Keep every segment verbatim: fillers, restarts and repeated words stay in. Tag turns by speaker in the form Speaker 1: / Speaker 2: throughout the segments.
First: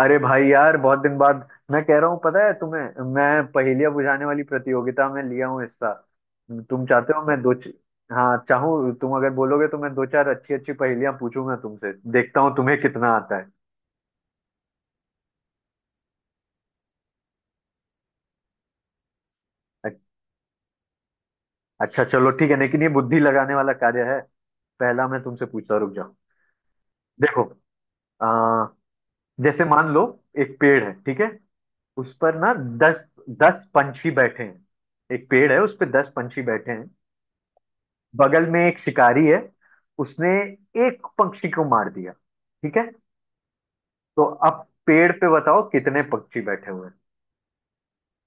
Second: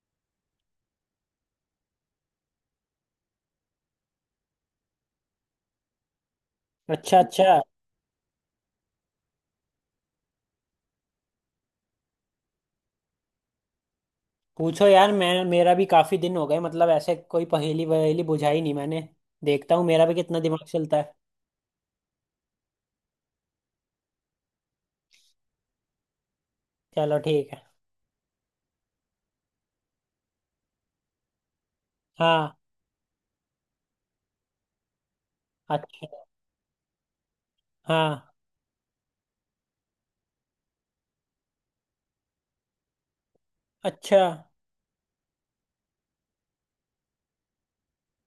Speaker 1: अरे भाई यार, बहुत दिन बाद मैं कह रहा हूँ, पता है तुम्हें। मैं पहेलियां बुझाने वाली प्रतियोगिता में लिया हूँ हिस्सा। तुम चाहते
Speaker 2: अच्छा,
Speaker 1: हो मैं दो
Speaker 2: अच्छा।
Speaker 1: च... हाँ चाहूँ, तुम अगर बोलोगे तो मैं दो चार अच्छी अच्छी पहेलियां पूछूंगा तुमसे, देखता हूँ तुम्हें कितना आता है।
Speaker 2: पूछो यार, मैं मेरा भी काफी दिन हो गए, मतलब ऐसे कोई पहेली वहेली बुझाई नहीं मैंने। देखता हूँ
Speaker 1: अ-
Speaker 2: मेरा भी कितना दिमाग चलता है।
Speaker 1: अच्छा चलो ठीक है, लेकिन ये बुद्धि लगाने वाला कार्य है। पहला मैं तुमसे पूछता हूं, रुक जाओ।
Speaker 2: चलो
Speaker 1: देखो,
Speaker 2: ठीक है।
Speaker 1: आ, जैसे मान लो एक पेड़ है, ठीक है। उस पर ना
Speaker 2: हाँ।
Speaker 1: दस, दस पंछी बैठे हैं। एक पेड़ है, उस पर
Speaker 2: अच्छा।
Speaker 1: दस पंछी बैठे हैं।
Speaker 2: हाँ।
Speaker 1: बगल में एक शिकारी है, उसने एक पक्षी को मार दिया, ठीक है।
Speaker 2: अच्छा।
Speaker 1: तो अब पेड़ पे बताओ कितने पक्षी बैठे हुए हैं।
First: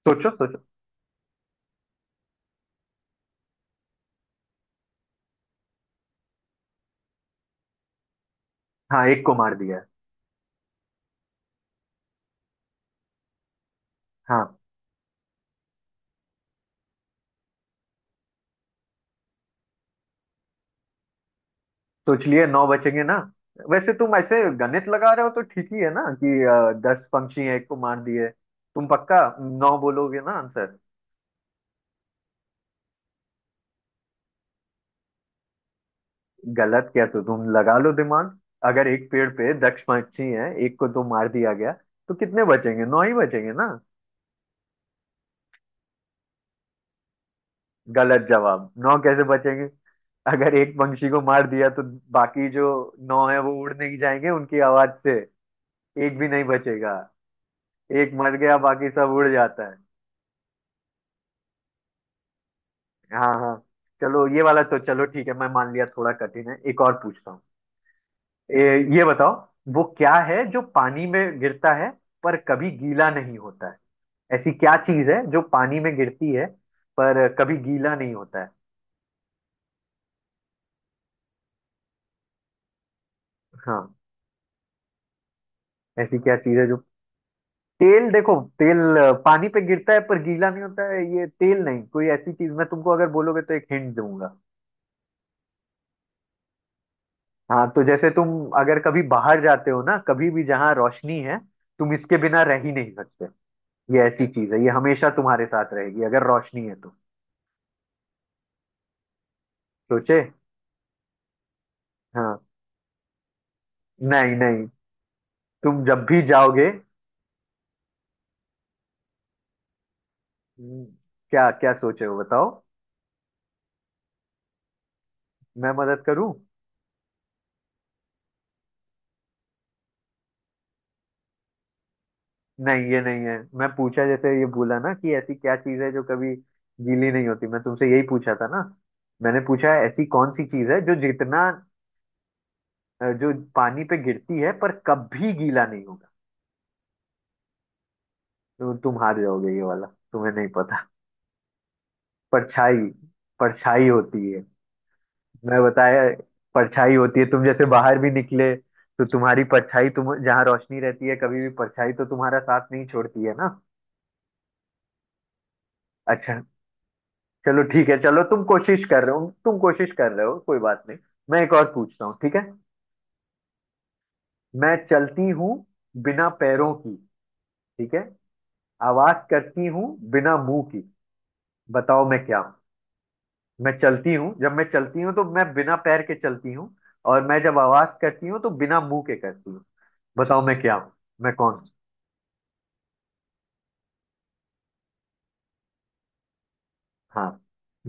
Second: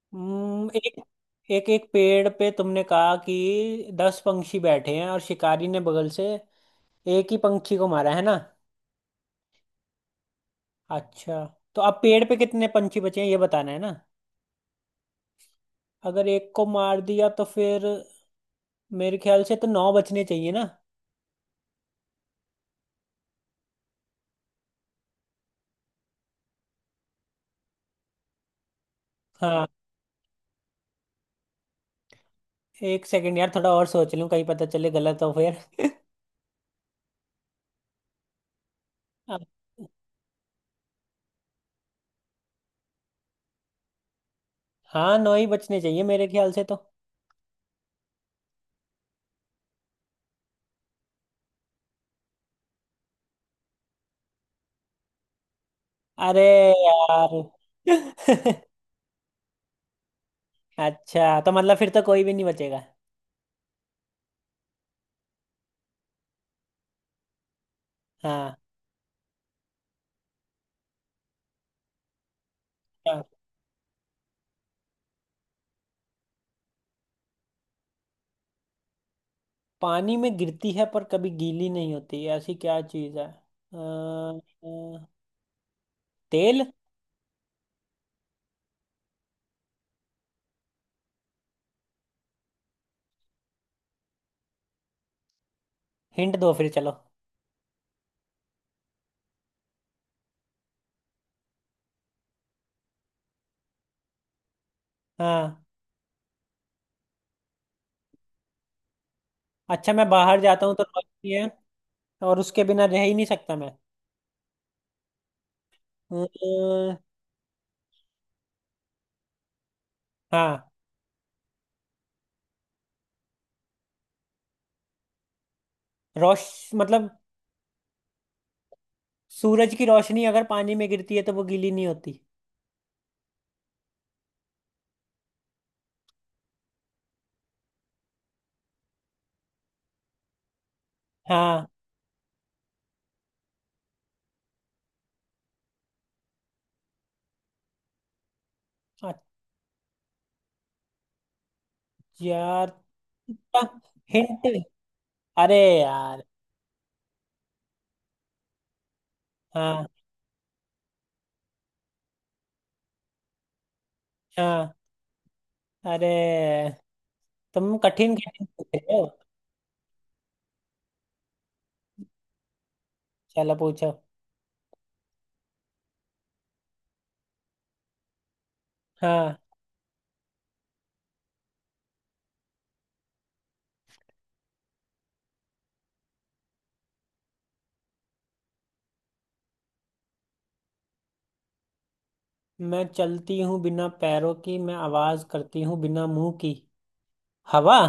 Speaker 1: सोचो सोचो।
Speaker 2: हम्म, एक एक एक पेड़ पे तुमने कहा कि दस पंछी बैठे हैं, और शिकारी ने बगल से एक ही पंछी को मारा है ना?
Speaker 1: हाँ, एक को मार दिया है।
Speaker 2: अच्छा। तो अब पेड़ पे कितने पंछी बचे हैं, ये बताना है ना?
Speaker 1: हाँ।
Speaker 2: अगर एक को मार दिया तो फिर मेरे ख्याल से तो नौ बचने चाहिए ना?
Speaker 1: सोच लिए, नौ बचेंगे ना। वैसे तुम ऐसे गणित लगा रहे हो तो ठीक ही है ना, कि अ, दस पंक्षी हैं, एक को मार दिए। तुम पक्का
Speaker 2: हाँ।
Speaker 1: नौ बोलोगे ना आंसर?
Speaker 2: एक सेकंड यार, थोड़ा और सोच लूं कहीं पता चले गलत हो फिर।
Speaker 1: गलत क्या, तो तुम लगा लो दिमाग। अगर एक पेड़
Speaker 2: अब-
Speaker 1: पे दस पंक्षी हैं, एक को तो मार दिया गया, तो कितने बचेंगे? नौ ही बचेंगे ना।
Speaker 2: हाँ, नौ ही बचने चाहिए मेरे ख्याल से तो।
Speaker 1: गलत जवाब। नौ कैसे बचेंगे? अगर एक पंछी को मार दिया तो बाकी जो नौ है वो उड़ नहीं जाएंगे उनकी आवाज से? एक भी नहीं
Speaker 2: अरे
Speaker 1: बचेगा।
Speaker 2: यार।
Speaker 1: एक मर गया, बाकी सब उड़ जाता है।
Speaker 2: अच्छा, तो मतलब फिर तो कोई भी नहीं बचेगा।
Speaker 1: हाँ हाँ। चलो ये वाला तो चलो ठीक है, मैं मान लिया, थोड़ा कठिन है। एक और पूछता हूँ।
Speaker 2: हाँ,
Speaker 1: ए, ये बताओ, वो क्या है जो पानी में गिरता है पर कभी गीला
Speaker 2: हाँ।
Speaker 1: नहीं होता है? ऐसी क्या चीज है जो पानी में गिरती है पर कभी गीला नहीं होता है?
Speaker 2: पानी में गिरती है पर कभी गीली नहीं होती, ऐसी क्या चीज है? अ,
Speaker 1: हाँ।
Speaker 2: अ,
Speaker 1: ऐसी क्या चीज
Speaker 2: तेल।
Speaker 1: है जो। तेल? देखो, तेल अ, पानी पे गिरता है पर गीला नहीं होता है, ये तेल नहीं, कोई ऐसी चीज। मैं तुमको, अगर बोलोगे, तो एक हिंट दूंगा।
Speaker 2: हिंट दो फिर चलो।
Speaker 1: हाँ, तो जैसे तुम अगर कभी बाहर जाते हो ना, कभी भी जहाँ रोशनी है, तुम इसके बिना रह ही नहीं सकते। ये ऐसी चीज है, ये हमेशा तुम्हारे
Speaker 2: हाँ।
Speaker 1: साथ रहेगी, अगर रोशनी है तो।
Speaker 2: अच्छा, मैं
Speaker 1: सोचे।
Speaker 2: बाहर जाता हूँ तो रोशनी है। और
Speaker 1: हाँ।
Speaker 2: उसके बिना रह ही नहीं सकता मैं।
Speaker 1: नहीं नहीं, तुम जब भी जाओगे।
Speaker 2: अ, हाँ।
Speaker 1: हम्म, क्या क्या सोचे हो बताओ, मैं मदद करूं?
Speaker 2: रोश मतलब सूरज की रोशनी अगर पानी में गिरती है तो वो गीली नहीं होती।
Speaker 1: नहीं ये नहीं है। मैं पूछा जैसे, ये बोला ना कि ऐसी क्या चीज है जो कभी गीली नहीं होती, मैं तुमसे यही पूछा था ना। मैंने पूछा है ऐसी कौन सी चीज है जो जितना
Speaker 2: हाँ।
Speaker 1: अ, जो पानी पे गिरती है पर कभी गीला नहीं होगा। तो तुम
Speaker 2: अच्छा।
Speaker 1: हार जाओगे ये वाला, तुम्हें नहीं पता।
Speaker 2: यार।
Speaker 1: परछाई। परछाई होती है।
Speaker 2: हिंट। अरे
Speaker 1: मैं बताया,
Speaker 2: यार।
Speaker 1: परछाई होती है। तुम जैसे बाहर भी निकले तो तुम्हारी
Speaker 2: हाँ।
Speaker 1: परछाई, तुम जहाँ रोशनी रहती है, कभी भी परछाई तो तुम्हारा साथ नहीं छोड़ती है ना।
Speaker 2: हाँ।
Speaker 1: अच्छा
Speaker 2: अरे।
Speaker 1: चलो
Speaker 2: तुम
Speaker 1: ठीक है,
Speaker 2: कठिन
Speaker 1: चलो तुम
Speaker 2: कठिन पूछ
Speaker 1: कोशिश
Speaker 2: रहे हो।
Speaker 1: कर रहे हो, तुम कोशिश कर रहे हो, कोई बात नहीं। मैं एक और पूछता हूँ, ठीक है।
Speaker 2: चलो पूछो।
Speaker 1: मैं चलती हूँ बिना पैरों की, ठीक है। आवाज
Speaker 2: हाँ।
Speaker 1: करती हूँ बिना मुंह की। बताओ मैं क्या हूँ? मैं चलती हूँ, जब मैं चलती हूँ तो मैं बिना पैर के चलती हूँ, और मैं जब आवाज करती हूँ तो बिना मुंह के करती हूँ। बताओ मैं क्या हूँ, मैं कौन हूँ?
Speaker 2: मैं चलती हूँ बिना पैरों की, मैं आवाज करती हूँ बिना मुंह की।
Speaker 1: हाँ।
Speaker 2: हवा।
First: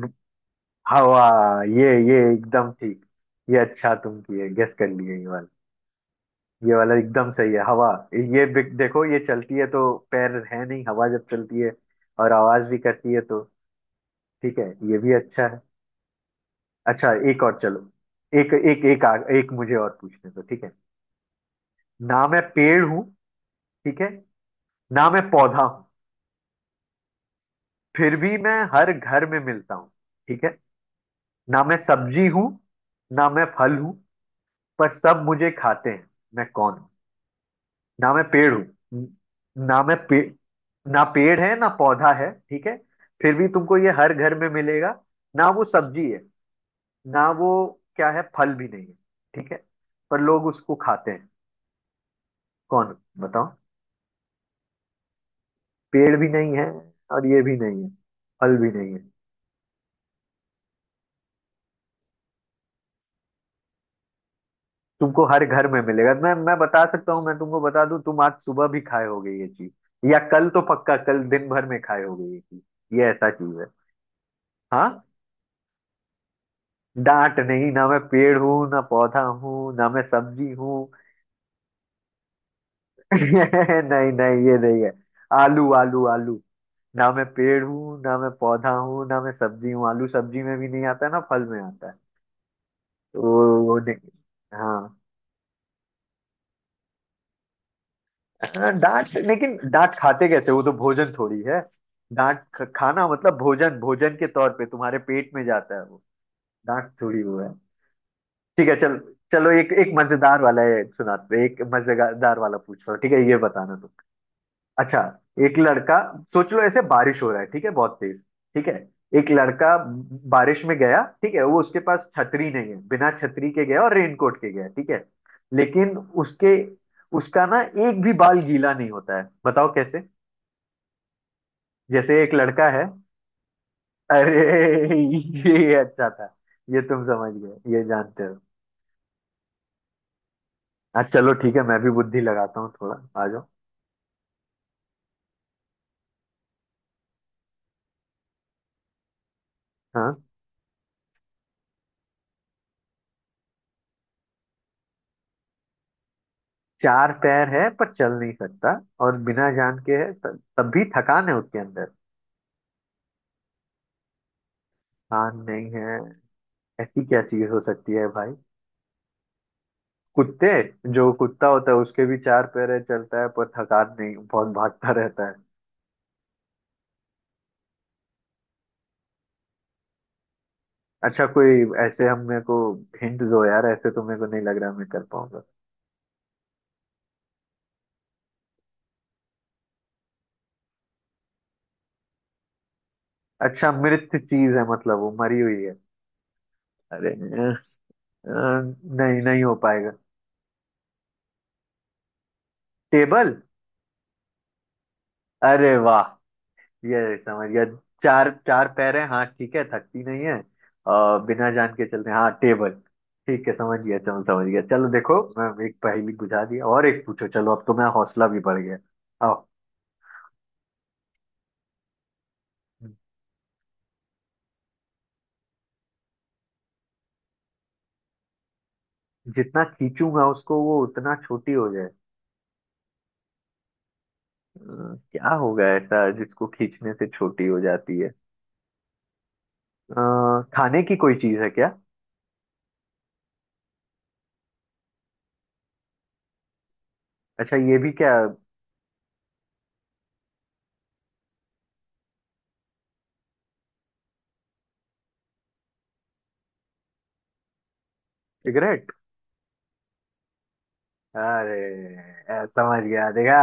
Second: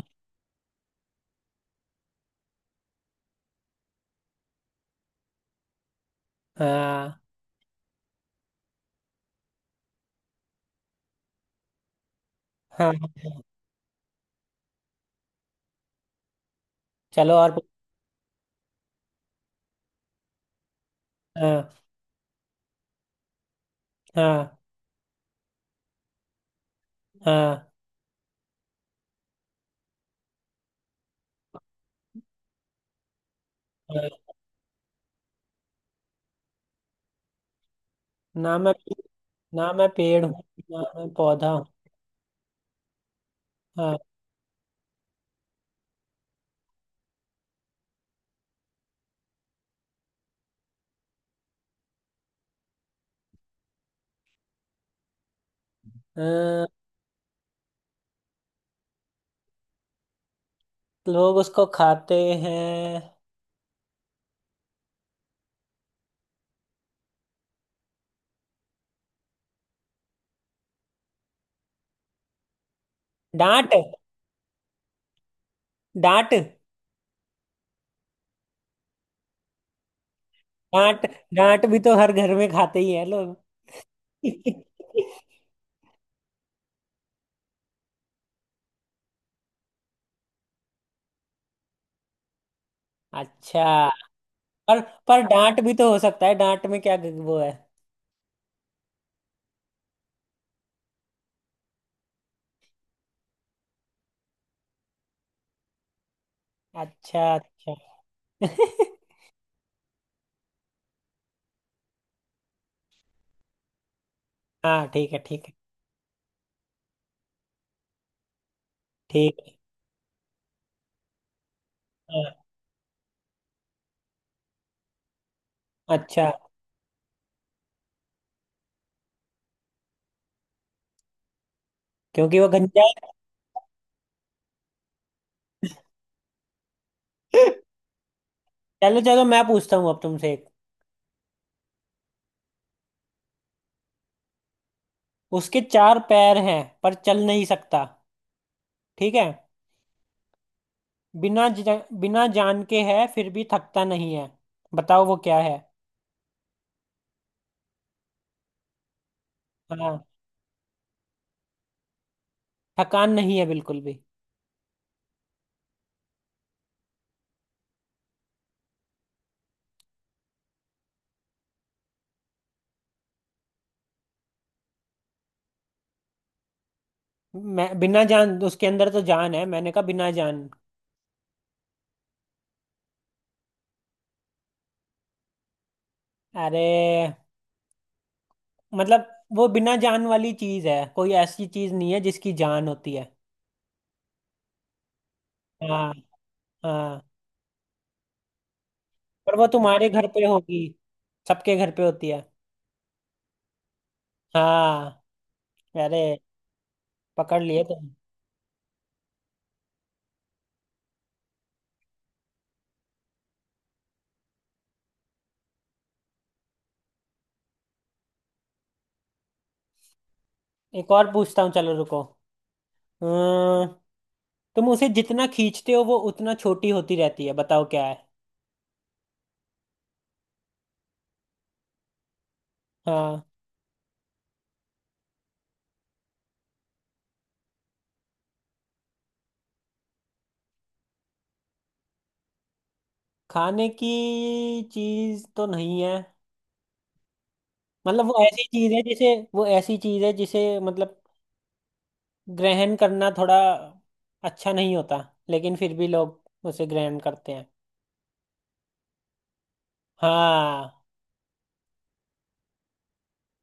Speaker 1: हवा। ये ये एकदम ठीक। ये अच्छा, तुम किए गेस कर लिए ये वाला। ये वाला
Speaker 2: हाँ।
Speaker 1: एकदम सही है, हवा। ये बिक- देखो, ये चलती है तो पैर है नहीं, हवा जब चलती है और आवाज भी
Speaker 2: हाँ।
Speaker 1: करती है तो। ठीक है, ये भी अच्छा है। अच्छा
Speaker 2: चलो
Speaker 1: एक
Speaker 2: और
Speaker 1: और
Speaker 2: पूछ-
Speaker 1: चलो। एक एक एक आ, एक मुझे और पूछने दो, ठीक है।
Speaker 2: हाँ,
Speaker 1: ना मैं पेड़ हूँ, ठीक है।
Speaker 2: हाँ,
Speaker 1: ना मैं पौधा हूँ,
Speaker 2: हाँ,
Speaker 1: फिर भी मैं हर घर में मिलता हूँ, ठीक है। ना मैं सब्जी हूँ, ना मैं फल हूँ,
Speaker 2: हाँ।
Speaker 1: पर सब मुझे खाते हैं। मैं कौन हूँ? ना मैं पेड़
Speaker 2: ना
Speaker 1: हूँ,
Speaker 2: मैं ना
Speaker 1: ना
Speaker 2: मैं
Speaker 1: मैं पे,
Speaker 2: पेड़ हूँ ना
Speaker 1: ना
Speaker 2: मैं
Speaker 1: पेड़
Speaker 2: पौधा
Speaker 1: है
Speaker 2: हूँ।
Speaker 1: ना पौधा है, ठीक है। फिर भी तुमको ये
Speaker 2: हाँ।
Speaker 1: हर घर में मिलेगा। ना वो सब्जी है, ना वो क्या है, फल भी नहीं है, ठीक है। पर लोग उसको खाते हैं, कौन बताओ। पेड़ भी नहीं है
Speaker 2: हाँ,
Speaker 1: और ये भी नहीं है, फल भी नहीं है।
Speaker 2: लोग उसको खाते हैं।
Speaker 1: तुमको हर घर में मिलेगा। मैं मैं बता सकता हूँ, मैं तुमको बता दूं, तुम आज सुबह भी खाए होगे ये चीज, या कल तो पक्का, कल दिन भर में खाए होगे ये चीज। ये ऐसा चीज है।
Speaker 2: डांट।
Speaker 1: हाँ।
Speaker 2: डांट।
Speaker 1: डांट नहीं, ना मैं पेड़ हूँ, ना पौधा हूँ, ना मैं सब्जी हूँ।
Speaker 2: डांट। डांट भी तो हर घर में खाते ही है लोग।
Speaker 1: नहीं नहीं, ये नहीं है। आलू आलू आलू। ना मैं पेड़ हूँ, ना मैं पौधा हूँ, ना मैं सब्जी हूँ, आलू सब्जी में भी नहीं आता है ना फल में आता है, तो
Speaker 2: अच्छा।
Speaker 1: वो नहीं।
Speaker 2: पर
Speaker 1: हाँ।
Speaker 2: पर डांट भी तो हो सकता है, डांट में क्या वो है।
Speaker 1: डांट, लेकिन डांट खाते कैसे, वो तो भोजन थोड़ी है। डांट ख- खाना मतलब भोजन, भोजन के तौर पे तुम्हारे पेट में जाता है वो, डांट
Speaker 2: अच्छा,
Speaker 1: थोड़ी वो है।
Speaker 2: अच्छा।
Speaker 1: ठीक है चल। चलो, एक एक मजेदार वाला है सुनाते हैं, एक मजेदार वाला पूछ रहा हूँ, ठीक है, ये बताना तुम।
Speaker 2: हाँ,
Speaker 1: अच्छा,
Speaker 2: ठीक है, ठीक है।
Speaker 1: एक लड़का, सोच लो ऐसे बारिश हो रहा है, ठीक है, बहुत तेज, ठीक है। एक
Speaker 2: ठीक है।
Speaker 1: लड़का बारिश में गया, ठीक है, वो उसके पास
Speaker 2: हाँ,
Speaker 1: छतरी नहीं है, बिना छतरी के गया और रेनकोट के गया, ठीक है। लेकिन
Speaker 2: अच्छा।
Speaker 1: उसके, उसका ना एक भी बाल गीला नहीं होता है, बताओ कैसे? जैसे एक
Speaker 2: क्योंकि वो
Speaker 1: लड़का है।
Speaker 2: गंजा है।
Speaker 1: अरे ये अच्छा था, ये तुम समझ गए, ये जानते हो।
Speaker 2: चलो, चलो, मैं पूछता हूँ अब तुमसे एक।
Speaker 1: हाँ चलो ठीक है, मैं भी बुद्धि लगाता हूँ थोड़ा, आ जाओ।
Speaker 2: उसके चार पैर हैं पर चल नहीं सकता। ठीक है।
Speaker 1: हाँ,
Speaker 2: बिना ज, बिना जान के है फिर भी थकता नहीं है। बताओ वो क्या है।
Speaker 1: चार पैर है पर चल नहीं सकता, और बिना जान के
Speaker 2: हाँ।
Speaker 1: है, त- तब भी थकान है उसके अंदर।
Speaker 2: थकान नहीं है बिल्कुल भी।
Speaker 1: कान नहीं है, ऐसी क्या चीज हो सकती है भाई? कुत्ते, जो कुत्ता होता है उसके भी चार पैर है, चलता है, पर थकान नहीं, बहुत भागता रहता है।
Speaker 2: मैं बिना जान, उसके अंदर तो जान है, मैंने कहा बिना जान।
Speaker 1: अच्छा, कोई ऐसे हम मेरे को हिंट दो यार, ऐसे तो मेरे को नहीं लग रहा मैं कर पाऊंगा।
Speaker 2: अरे, मतलब वो बिना जान वाली चीज है, कोई ऐसी चीज नहीं है जिसकी जान होती है।
Speaker 1: अच्छा मृत चीज है, मतलब वो मरी हुई है।
Speaker 2: हाँ। हाँ।
Speaker 1: अरे अ, अ, नहीं
Speaker 2: पर
Speaker 1: नहीं
Speaker 2: वो
Speaker 1: हो
Speaker 2: तुम्हारे
Speaker 1: पाएगा।
Speaker 2: घर पे होगी, सबके घर पे होती है।
Speaker 1: टेबल?
Speaker 2: हाँ।
Speaker 1: अरे वाह,
Speaker 2: अरे।
Speaker 1: ये
Speaker 2: पकड़
Speaker 1: समझ गया।
Speaker 2: लिए तुम।
Speaker 1: चार, चार पैर है, हाँ ठीक है, थकती नहीं है, आ, बिना जान के चलते हैं। हाँ टेबल। ठीक है समझ गया, चलो समझ गया। चलो देखो, मैं एक पहेली बुझा दिया और एक पूछो, चलो अब तो मेरा हौसला भी बढ़ गया, आओ।
Speaker 2: एक और पूछता हूँ, चलो रुको। अम्म, तुम उसे जितना खींचते हो वो उतना छोटी होती रहती है, बताओ क्या है।
Speaker 1: जितना खींचूंगा उसको वो उतना छोटी हो जाए?
Speaker 2: हाँ।
Speaker 1: अ, क्या होगा ऐसा जिसको खींचने से छोटी हो जाती है? अ, खाने की कोई चीज है क्या?
Speaker 2: खाने की चीज तो नहीं है।
Speaker 1: अच्छा, ये भी
Speaker 2: मतलब
Speaker 1: क्या।
Speaker 2: वो ऐसी चीज है जिसे वो ऐसी चीज है जिसे मतलब ग्रहण करना थोड़ा अच्छा नहीं होता, लेकिन फिर भी लोग उसे ग्रहण करते हैं।
Speaker 1: सिगरेट।
Speaker 2: हाँ।
Speaker 1: अरे, अ, समझ गया, देखा,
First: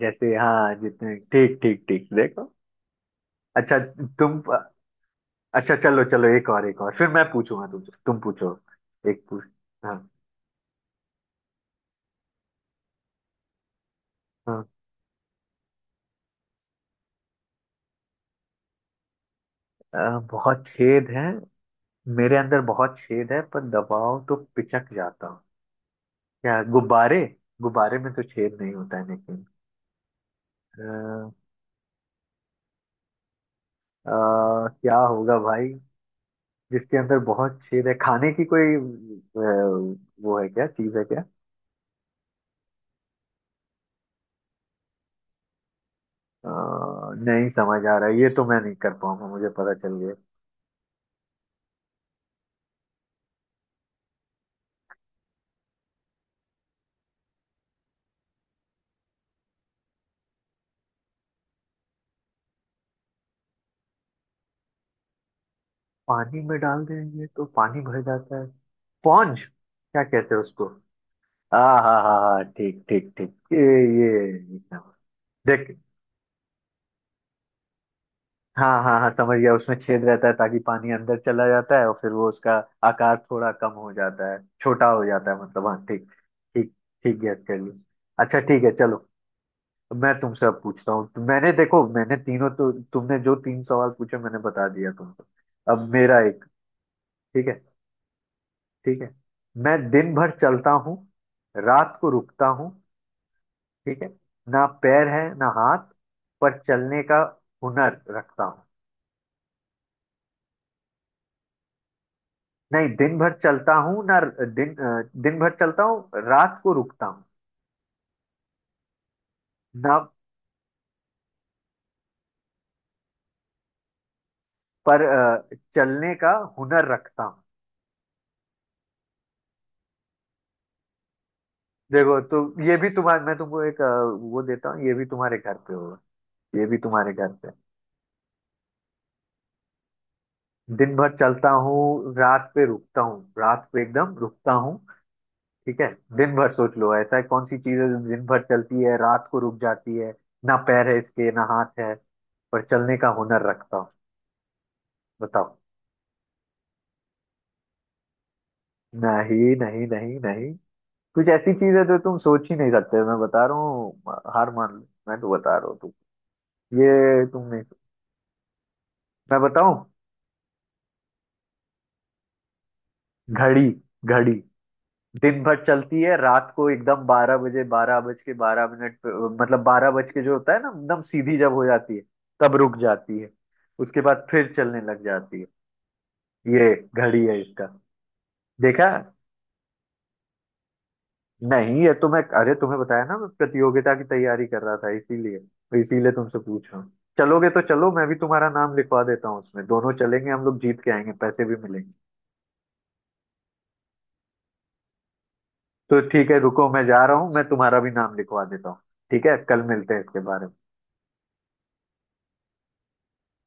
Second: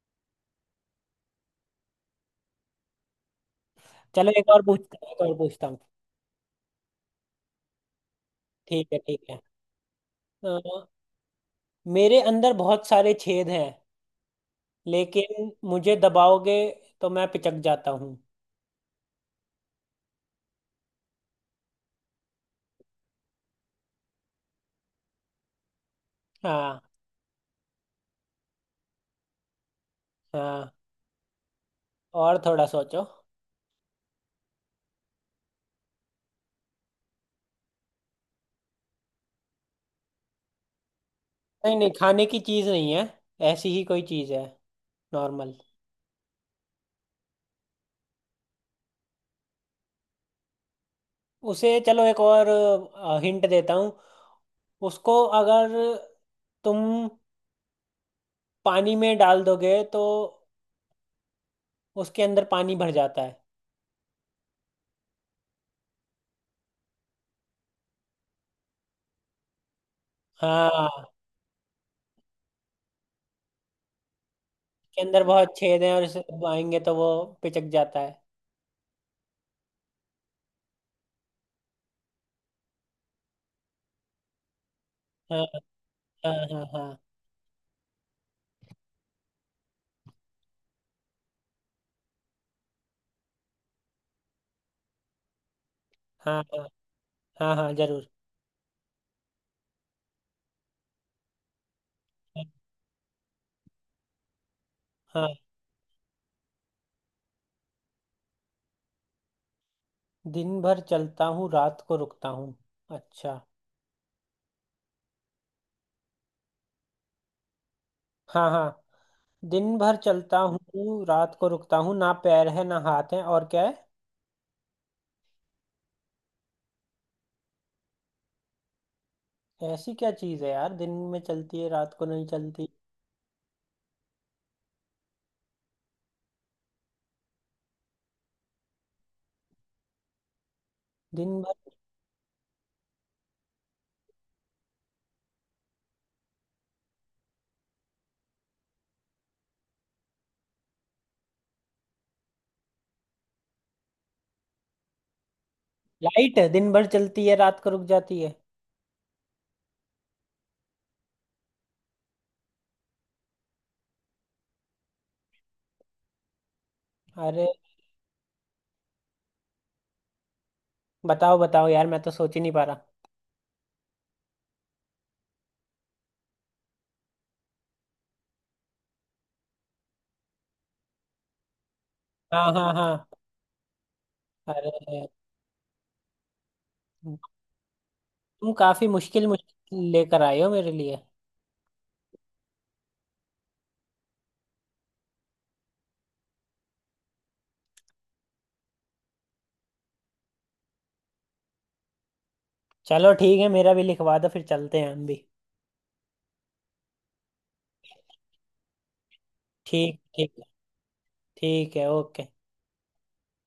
Speaker 1: जैसे हाँ, जितने ठीक ठीक ठीक, देखो। अच्छा
Speaker 2: चलो,
Speaker 1: तुम,
Speaker 2: एक और पूछता हूँ एक और पूछता
Speaker 1: अच्छा
Speaker 2: हूँ
Speaker 1: चलो चलो, एक और, एक और, फिर मैं पूछूंगा तुमसे, तुम पूछो।
Speaker 2: ठीक है, ठीक
Speaker 1: एक
Speaker 2: है।
Speaker 1: पूछ। हाँ।
Speaker 2: अ, मेरे अंदर बहुत सारे छेद हैं,
Speaker 1: हाँ,
Speaker 2: लेकिन मुझे दबाओगे तो मैं पिचक जाता हूँ।
Speaker 1: अ, बहुत छेद है, मेरे अंदर बहुत छेद है पर दबाओ तो पिचक जाता हूँ। क्या,
Speaker 2: हाँ,
Speaker 1: गुब्बारे? गुब्बारे में तो छेद नहीं होता है, लेकिन
Speaker 2: हाँ।
Speaker 1: अ,
Speaker 2: और थोड़ा सोचो।
Speaker 1: अ, क्या होगा भाई, जिसके अंदर बहुत छेद है, खाने की कोई अ, वो है क्या, चीज है क्या?
Speaker 2: नहीं, नहीं, खाने की चीज़ नहीं है, ऐसी ही कोई चीज़ है, नॉर्मल।
Speaker 1: अ, नहीं समझ आ रहा है, ये तो मैं नहीं कर पाऊंगा, मुझे पता चल।
Speaker 2: उसे चलो, एक और हिंट देता हूँ उसको, अगर तुम पानी में डाल दोगे तो उसके अंदर पानी भर जाता है।
Speaker 1: पानी में डाल देंगे तो पानी भर जाता है, स्पॉन्ज? क्या कहते हैं उसको।
Speaker 2: हाँ।
Speaker 1: हाँ हाँ हाँ हाँ, ठीक ठीक ठीक, ये ये एकदम,
Speaker 2: के अंदर बहुत
Speaker 1: देख।
Speaker 2: छेद है और इसे दबाएंगे तो वो पिचक जाता है।
Speaker 1: हाँ हाँ हाँ समझ गया, उसमें छेद रहता है ताकि पानी अंदर चला जाता है, और फिर वो उसका आकार थोड़ा कम हो जाता है, छोटा हो जाता
Speaker 2: हाँ,
Speaker 1: है मतलब, हाँ ठीक।
Speaker 2: हाँ, हाँ।
Speaker 1: ठीक
Speaker 2: हाँ।
Speaker 1: ठीक, गेस कर लिया। अच्छा ठीक है चलो, मैं तुमसे अब पूछता हूँ। तो मैंने देखो, मैंने तीनों, तो तुमने जो तीन सवाल पूछे, मैंने बता दिया तुमको। अब मेरा
Speaker 2: हाँ
Speaker 1: एक,
Speaker 2: हाँ
Speaker 1: ठीक
Speaker 2: हाँ
Speaker 1: है।
Speaker 2: हाँ जरूर।
Speaker 1: ठीक है मैं दिन भर चलता हूँ, रात को रुकता हूँ, ठीक है। ना पैर है
Speaker 2: हाँ।
Speaker 1: ना हाथ, पर चलने का हुनर रखता हूँ।
Speaker 2: दिन भर चलता हूँ, रात को रुकता हूँ।
Speaker 1: नहीं, दिन भर
Speaker 2: अच्छा।
Speaker 1: चलता हूँ ना। दिन अ, दिन भर चलता हूँ, रात को रुकता हूँ।
Speaker 2: हाँ, हाँ। दिन भर
Speaker 1: ना,
Speaker 2: चलता हूँ रात को रुकता हूँ, ना पैर है ना हाथ है, और क्या
Speaker 1: पर अ, चलने का हुनर रखता हूँ।
Speaker 2: है? ऐसी क्या चीज़ है यार, दिन में चलती है रात को
Speaker 1: देखो
Speaker 2: नहीं
Speaker 1: तो,
Speaker 2: चलती?
Speaker 1: ये भी तुम्हारे, मैं तुमको एक अ, वो देता हूँ। ये भी तुम्हारे घर पे होगा, ये भी तुम्हारे घर पे। दिन भर
Speaker 2: दिन
Speaker 1: चलता
Speaker 2: भर।
Speaker 1: हूँ, रात पे रुकता हूँ, रात पे एकदम रुकता हूँ, ठीक है। दिन भर, सोच लो, ऐसा कौन सी चीज है जो दिन भर चलती है, रात को रुक जाती है। ना पैर है इसके ना हाथ है, पर चलने का हुनर रखता हूँ। बताओ।
Speaker 2: लाइट दिन भर चलती है रात को रुक जाती है।
Speaker 1: नहीं नहीं नहीं नहीं, कुछ ऐसी चीज है जो तुम सोच ही नहीं सकते, मैं बता रहा हूँ। हार मान लो, मैं तो बता रहा हूँ, तुम ये तुम
Speaker 2: अरे।
Speaker 1: नहीं, मैं बताऊं?
Speaker 2: बताओ, बताओ यार, मैं तो सोच ही नहीं पा रहा।
Speaker 1: घड़ी। घड़ी दिन भर चलती है, रात को एकदम बारह बजे, बारह बज के बारह मिनट पे, मतलब बारह बज के जो होता है ना, एकदम सीधी जब हो जाती है,
Speaker 2: हाँ,
Speaker 1: तब
Speaker 2: हाँ,
Speaker 1: रुक
Speaker 2: हाँ।
Speaker 1: जाती है। उसके बाद फिर चलने
Speaker 2: अरे,
Speaker 1: लग जाती है। ये
Speaker 2: तुम
Speaker 1: घड़ी है इसका। देखा,
Speaker 2: काफी मुश्किल मुश्किल लेकर आए हो मेरे लिए।
Speaker 1: नहीं ये तुम्हें, अरे तुम्हें बताया ना मैं प्रतियोगिता की तैयारी कर रहा था इसीलिए, इसीलिए तुमसे पूछ रहा हूँ। चलोगे तो चलो, मैं भी तुम्हारा नाम लिखवा देता हूँ उसमें, दोनों चलेंगे हम लोग, जीत के आएंगे, पैसे भी मिलेंगे।
Speaker 2: चलो ठीक है, मेरा भी लिखवा दो फिर चलते हैं हम भी।
Speaker 1: तो ठीक है, रुको मैं जा रहा हूँ, मैं तुम्हारा भी नाम लिखवा देता हूँ। ठीक है, कल मिलते
Speaker 2: ठीक,
Speaker 1: हैं इसके
Speaker 2: ठीक है।
Speaker 1: बारे में।
Speaker 2: ठीक है, ओके।